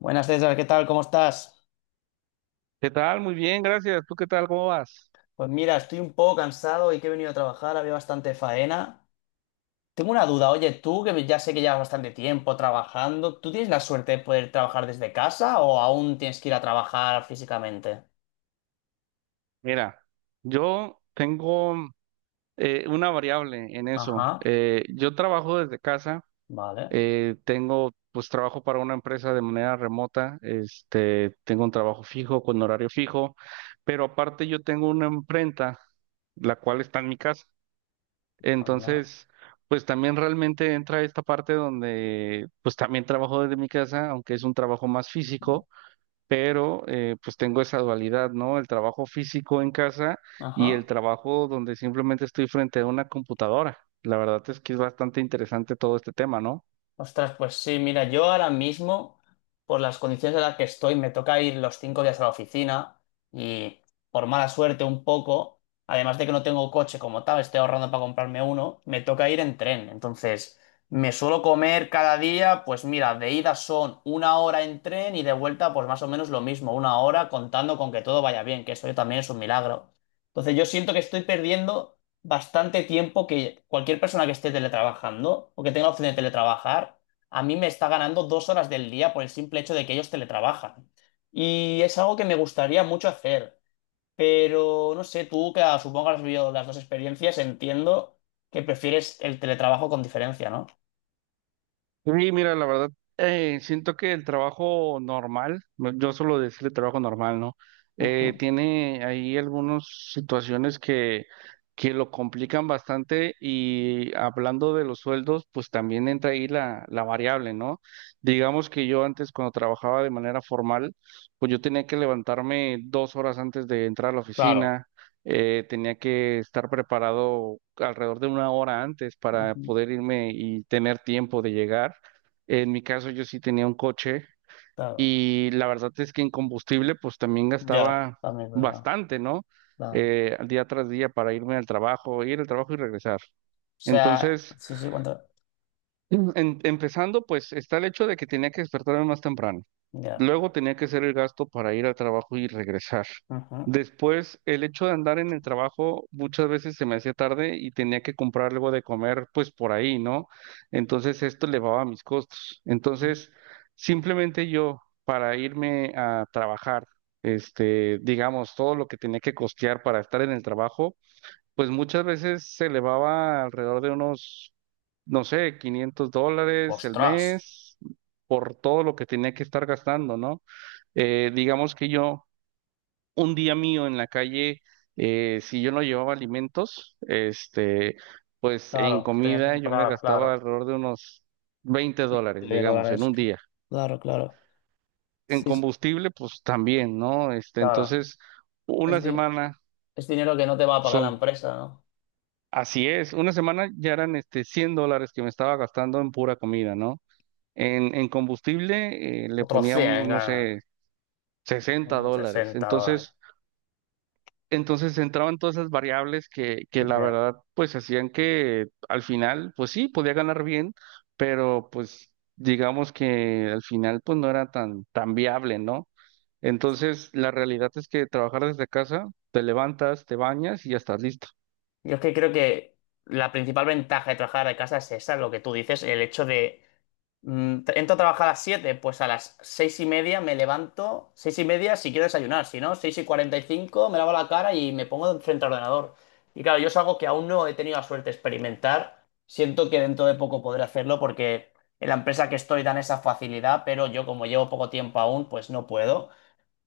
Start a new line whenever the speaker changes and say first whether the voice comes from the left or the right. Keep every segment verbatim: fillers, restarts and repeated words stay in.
left: Buenas César, ¿qué tal? ¿Cómo estás?
right: ¿Qué tal? Muy bien, gracias. ¿Tú qué tal? ¿Cómo vas?
left: Pues mira, estoy un poco cansado y que he venido a trabajar, había bastante faena. Tengo una duda, oye, tú que ya sé que llevas bastante tiempo trabajando, ¿tú tienes la suerte de poder trabajar desde casa o aún tienes que ir a trabajar físicamente?
right: Mira, yo tengo eh, una variable en eso.
left: Ajá,
right: Eh, yo trabajo desde casa.
left: vale,
right: Eh, tengo, pues trabajo para una empresa de manera remota. Este, tengo un trabajo fijo, con horario fijo, pero aparte yo tengo una imprenta, la cual está en mi casa.
left: anda,
right: Entonces, pues también realmente entra esta parte donde, pues también trabajo desde mi casa, aunque es un trabajo más físico, pero eh, pues tengo esa dualidad, ¿no? El trabajo físico en casa y el
left: ajá.
right: trabajo donde simplemente estoy frente a una computadora. La verdad es que es bastante interesante todo este tema, ¿no?
left: Ostras, pues sí, mira, yo ahora mismo, por las condiciones en las que estoy, me toca ir los cinco días a la oficina. Y por mala suerte un poco, además de que no tengo coche como tal, estoy ahorrando para comprarme uno, me toca ir en tren. Entonces, me suelo comer cada día, pues mira, de ida son una hora en tren y de vuelta, pues más o menos lo mismo, una hora contando con que todo vaya bien, que eso también es un milagro. Entonces, yo siento que estoy perdiendo bastante tiempo, que cualquier persona que esté teletrabajando o que tenga la opción de teletrabajar, a mí me está ganando dos horas del día por el simple hecho de que ellos teletrabajan. Y es algo que me gustaría mucho hacer, pero no sé, tú que ah, supongo que has vivido las dos experiencias, entiendo que prefieres el teletrabajo con diferencia, ¿no?
right: Sí, mira, la verdad, eh, siento que el trabajo normal, no- yo suelo decirle trabajo normal, ¿no? Eh,
left: Ujú.
right: tiene ahí algunas situaciones que, que lo complican bastante, y hablando de los sueldos, pues también entra ahí la, la variable, ¿no? Digamos que yo antes, cuando trabajaba de manera formal, pues yo tenía que levantarme dos horas antes de entrar a la
left: Claro.
right: oficina. Eh, tenía que estar preparado alrededor de una hora antes para
left: Ujú.
right: poder irme y tener tiempo de llegar. En mi caso, yo sí tenía un coche
left: Claro,
right: y la verdad es que en combustible pues también
left: ya,
right: gastaba
left: también es verdad.
right: bastante, ¿no?
left: Claro. O
right: Eh, día tras día para irme al trabajo, ir al trabajo y regresar.
left: sea,
right: Entonces,
left: sí, sí, cuánto,
right: Mm, En- empezando, pues está el hecho de que tenía que despertarme más temprano.
left: ya.
right: Luego tenía que hacer el gasto para ir al trabajo y regresar.
left: Ujú.
right: Después, el hecho de andar en el trabajo, muchas veces se me hacía tarde y tenía que comprar algo de comer, pues por ahí, ¿no? Entonces esto elevaba mis costos. Entonces, simplemente yo para irme a trabajar, este, digamos, todo lo que tenía que costear para estar en el trabajo pues muchas veces se elevaba alrededor de unos, no sé, quinientos dólares el
left: Ostras,
right: mes por todo lo que tenía que estar gastando, ¿no? Eh, digamos que yo, un día mío en la calle, eh, si yo no llevaba alimentos, este, pues en
left: claro, tenías que
right: comida yo me
left: comprar,
right: gastaba
left: claro.
right: alrededor de unos veinte dólares,
left: De
right: digamos, en
left: dólares.
right: un día.
left: Claro, claro.
right: En
left: Sí, sí,
right: combustible, pues también, ¿no? Este,
left: claro.
right: entonces, una
left: Es, di-
right: semana
left: es dinero que no te va a pagar la
right: son
left: empresa, ¿no?
right: Así es, una semana ya eran este cien dólares que me estaba gastando en pura comida, ¿no? En, en combustible eh, le
left: Otros
right: poníamos,
left: cien,
right: no
left: ah,
right: sé, 60
left: unos
right: dólares.
left: sesenta dólares.
right: Entonces, entonces entraban todas esas variables que, que la verdad pues hacían que al final, pues sí, podía ganar bien, pero pues digamos que al final, pues no era tan, tan viable, ¿no? Entonces, la realidad es que trabajar desde casa, te levantas, te bañas y ya estás listo,
left: Yo es que creo que la principal ventaja de trabajar de casa es esa, lo que tú dices, el hecho de mm, tra- entro a trabajar a las siete, pues a las seis y media me levanto, seis y media si quiero desayunar, si no, seis y cuarenta y cinco me lavo la cara y me pongo frente al ordenador. Y claro, yo es algo que aún no he tenido la suerte de experimentar. Siento que dentro de poco podré hacerlo porque en la empresa que estoy dan esa facilidad, pero yo como llevo poco tiempo aún, pues no puedo.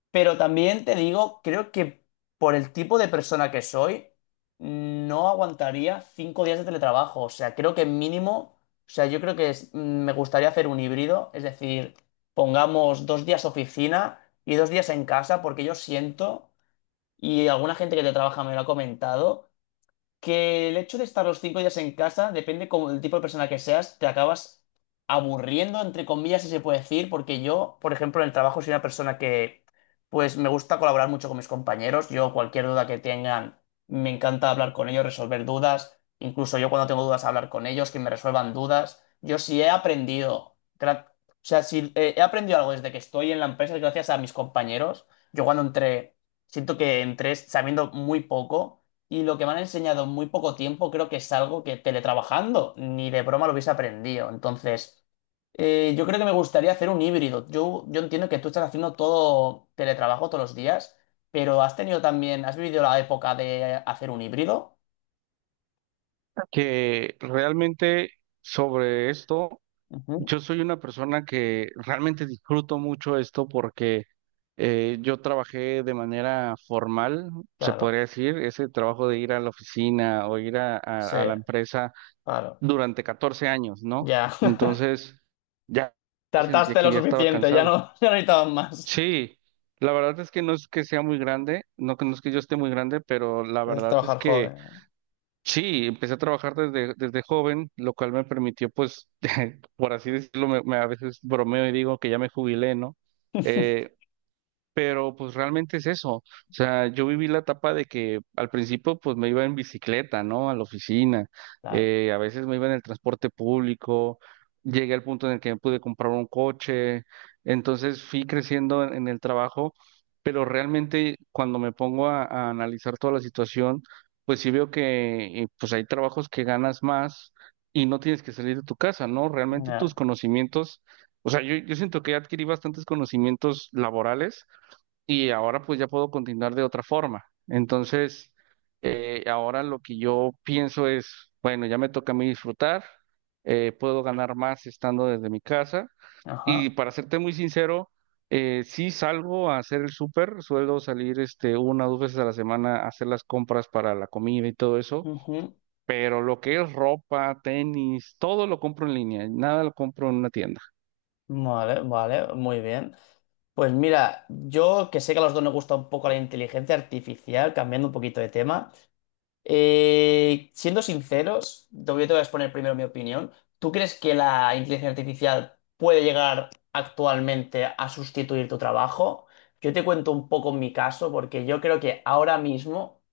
left: Pero también te digo, creo que por el tipo de persona que soy, no aguantaría cinco días de teletrabajo. O sea, creo que mínimo, o sea, yo creo que es- mm, me gustaría hacer un híbrido, es decir, pongamos dos días oficina y dos días en casa, porque yo siento, y alguna gente que te trabaja me lo ha comentado, que el hecho de estar los cinco días en casa, depende como el tipo de persona que seas, te acabas aburriendo, entre comillas, si se puede decir, porque yo, por ejemplo, en el trabajo soy una persona que, pues, me gusta colaborar mucho con mis compañeros. Yo, cualquier duda que tengan, me encanta hablar con ellos, resolver dudas. Incluso yo cuando tengo dudas, hablar con ellos, que me resuelvan dudas. Yo sí he aprendido, gra- o sea, si eh, he aprendido algo desde que estoy en la empresa, es gracias a mis compañeros. Yo cuando entré, siento que entré sabiendo muy poco. Y lo que me han enseñado en muy poco tiempo creo que es algo que teletrabajando ni de broma lo hubiese aprendido. Entonces, eh, yo creo que me gustaría hacer un híbrido. Yo, yo entiendo que tú estás haciendo todo teletrabajo todos los días, pero has tenido también, has vivido la época de hacer un híbrido.
right: que realmente sobre esto,
left: Ujú.
right: yo soy una persona que realmente disfruto mucho esto porque eh, yo trabajé de manera formal, se
left: Claro,
right: podría decir, ese trabajo de ir a la oficina o ir a,
left: sí,
right: a- a la empresa
left: claro,
right: durante catorce años, ¿no?
left: ya.
right: Entonces, ya sentía
left: Tartaste
right: que
left: lo
right: ya estaba
left: suficiente, ya
right: cansado.
left: no, ya no necesitabas más.
right: Sí, la verdad es que no es que sea muy grande, no, que- no es que yo esté muy grande, pero la
left: Es
right: verdad es
left: trabajar
right: que...
left: joven.
right: Sí, empecé a trabajar desde, desde joven, lo cual me permitió, pues, por así decirlo, me, me a veces bromeo y digo que ya me jubilé, ¿no? Eh, pero pues realmente es eso. O sea, yo viví la etapa de que al principio pues me iba en bicicleta, ¿no? A la oficina.
left: Claro.
right: Eh, a veces me iba en el transporte público. Llegué al punto en el que me pude comprar un coche. Entonces fui creciendo en, en el trabajo. Pero realmente cuando me pongo a, a analizar toda la situación, pues sí veo que eh, pues hay trabajos que ganas más y no tienes que salir de tu casa, ¿no? Realmente
left: Ya.
right: tus conocimientos... O sea, yo, yo siento que adquirí bastantes conocimientos laborales y ahora pues ya puedo continuar de otra forma. Entonces, eh, ahora lo que yo pienso es, bueno, ya me toca a mí disfrutar. Eh, puedo ganar más estando desde mi casa y,
left: Ajá.
right: para serte muy sincero, eh, sí salgo a hacer el súper, suelo salir este, una o dos veces a la semana a hacer las compras para la comida y todo eso,
left: Ujú.
right: pero lo que es ropa, tenis, todo lo compro en línea, nada lo compro en una tienda.
left: Vale, vale, muy bien. Pues mira, yo que sé que a los dos nos gusta un poco la inteligencia artificial, cambiando un poquito de tema, eh, siendo sinceros, te voy yo te voy a exponer primero mi opinión. ¿Tú crees que la inteligencia artificial puede llegar actualmente a sustituir tu trabajo? Yo te cuento un poco mi caso, porque yo creo que ahora mismo,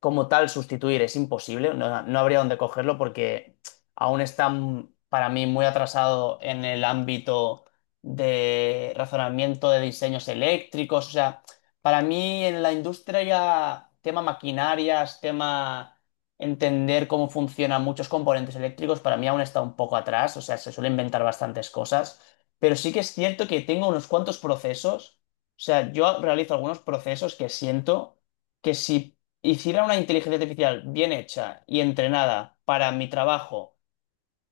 left: como tal, sustituir es imposible, no, no habría dónde cogerlo porque aún está m- para mí muy atrasado en el ámbito de razonamiento de diseños eléctricos, o sea, para mí en la industria tema maquinarias, tema entender cómo funcionan muchos componentes eléctricos, para mí aún está un poco atrás, o sea, se suele inventar bastantes cosas, pero sí que es cierto que tengo unos cuantos procesos, o sea, yo realizo algunos procesos que siento que si hiciera una inteligencia artificial bien hecha y entrenada para mi trabajo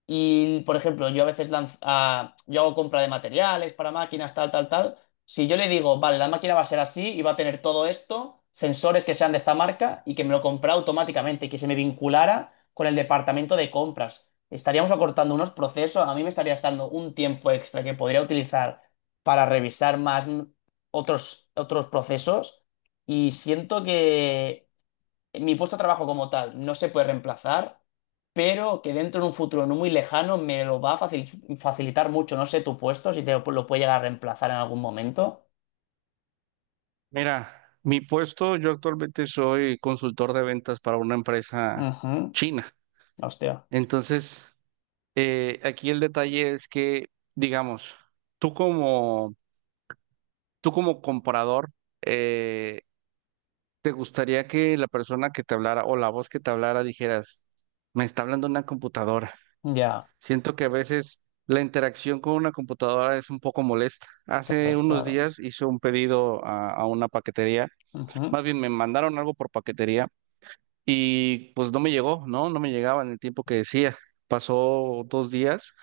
left: y, por ejemplo, yo a veces lanz- ah, yo hago compra de materiales para máquinas, tal, tal, tal, si yo le digo, vale, la máquina va a ser así y va a tener todo esto, sensores que sean de esta marca y que me lo compra automáticamente, que se me vinculara con el departamento de compras. Estaríamos acortando unos procesos, a mí me estaría dando un tiempo extra que podría utilizar para revisar más mm, otros, otros procesos y siento que mi puesto de trabajo como tal no se puede reemplazar, pero que dentro de un futuro no muy lejano me lo va a facil- facilitar mucho. No sé tu puesto, si te lo, lo puede llegar a reemplazar en algún momento.
right: Mira, mi puesto, yo actualmente soy consultor de ventas para una empresa
left: Ujú.
right: china.
left: Hostia.
right: Entonces, eh, aquí el detalle es que, digamos, tú como, tú como comprador, eh, te gustaría que la persona que te hablara o la voz que te hablara dijeras, me está hablando una computadora.
left: Ya,
right: Siento que a veces la interacción con una computadora es un poco molesta. Hace
left: claro,
right: unos
left: claro.
right: días hice un pedido a a una paquetería,
left: Ujú.
right: más bien me mandaron algo por paquetería. Y pues no me llegó, ¿no? No me llegaba en el tiempo que decía. Pasó dos días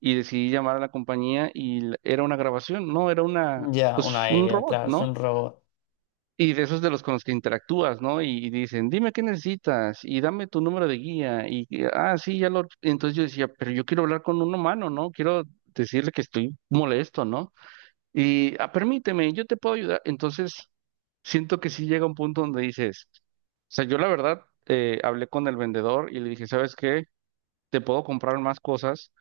right: y decidí llamar a la compañía y l- era una grabación, ¿no? Era una,
left: Ya,
right: pues
left: una
right: un
left: I A,
right: robot,
left: claro, es
right: ¿no?
left: un robot.
right: Y de esos de los con los que interactúas, ¿no? Y dicen, dime qué necesitas y dame tu número de guía. Y, que, ah, sí, ya lo... Entonces yo decía, pero yo quiero hablar con un humano, ¿no? Quiero decirle que estoy molesto, ¿no? Y "Ah, permíteme, yo te puedo ayudar". Entonces, siento que sí llega un punto donde dices, o sea, yo la verdad eh, hablé con el vendedor y le dije, ¿sabes qué? Te puedo comprar más cosas,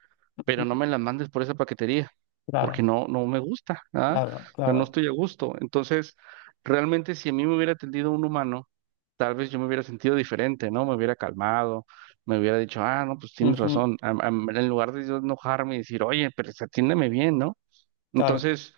right: pero no
left: Ujú.
right: me las mandes por esa paquetería, porque
left: Claro,
right: no, no me gusta, ¿ah? O
left: claro,
right: sea, no
left: claro.
right: estoy a gusto. Entonces, realmente si a mí me hubiera atendido un humano, tal vez yo me hubiera sentido diferente, ¿no? Me hubiera calmado, me hubiera dicho, ah, no, pues tienes
left: Ujú.
right: razón. Am- am- en lugar de yo enojarme y decir, oye, pero pues atiéndeme bien, ¿no?
left: Claro,
right: Entonces...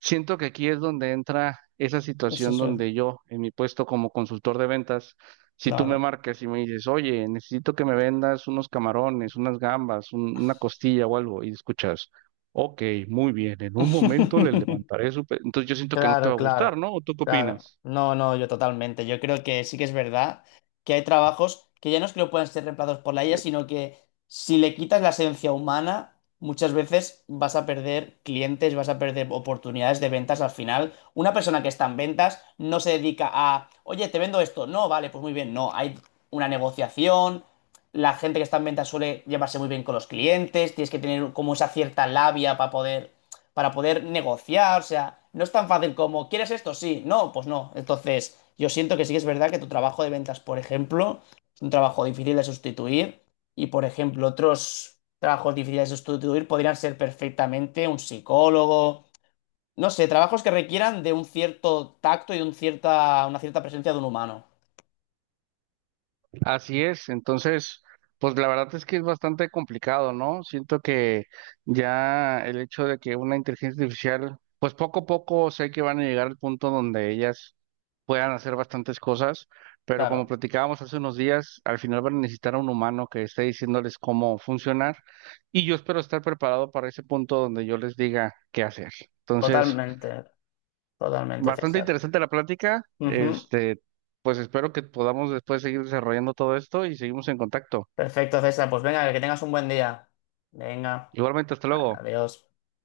right: Siento que aquí es donde entra esa
left: eso
right: situación
left: es,
right: donde yo, en mi puesto como consultor de ventas, si tú me
left: claro.
right: marcas y me dices, oye, necesito que me vendas unos camarones, unas gambas, un- una costilla o algo, y escuchas, ok, muy bien, en un momento le levantaré su... pe-. Entonces yo siento que no te
left: Claro,
right: va a gustar,
left: claro,
right: ¿no? ¿O tú qué
left: claro.
right: opinas?
left: No, no, yo totalmente. Yo creo que sí que es verdad que hay trabajos que ya no es que no puedan ser reemplazados por la I A, sino que si le quitas la esencia humana, muchas veces vas a perder clientes, vas a perder oportunidades de ventas al final. Una persona que está en ventas no se dedica a, oye, te vendo esto. No, vale, pues muy bien. No, hay una negociación. La gente que está en ventas suele llevarse muy bien con los clientes. Tienes que tener como esa cierta labia para poder para poder negociar, o sea, no es tan fácil como, ¿quieres esto? Sí, no, pues no. Entonces, yo siento que sí que es verdad que tu trabajo de ventas, por ejemplo, es un trabajo difícil de sustituir y, por ejemplo, otros trabajos difíciles de sustituir podrían ser perfectamente un psicólogo, no sé, trabajos que requieran de un cierto tacto y un cierta, una cierta presencia de un humano.
right: Así es, entonces, pues la verdad es que es bastante complicado, ¿no? Siento que ya el hecho de que una inteligencia artificial, pues poco a poco sé que van a llegar al punto donde ellas puedan hacer bastantes cosas, pero como
left: Claro,
right: platicábamos hace unos días, al final van a necesitar a un humano que esté diciéndoles cómo funcionar, y yo espero estar preparado para ese punto donde yo les diga qué hacer. Entonces,
left: totalmente, totalmente,
right: bastante
left: César.
right: interesante la plática.
left: Ujú.
right: Este, pues espero que podamos después seguir desarrollando todo esto y seguimos en contacto.
left: Perfecto, César. Pues venga, que tengas un buen día. Venga,
right: Igualmente, hasta luego.
left: adiós.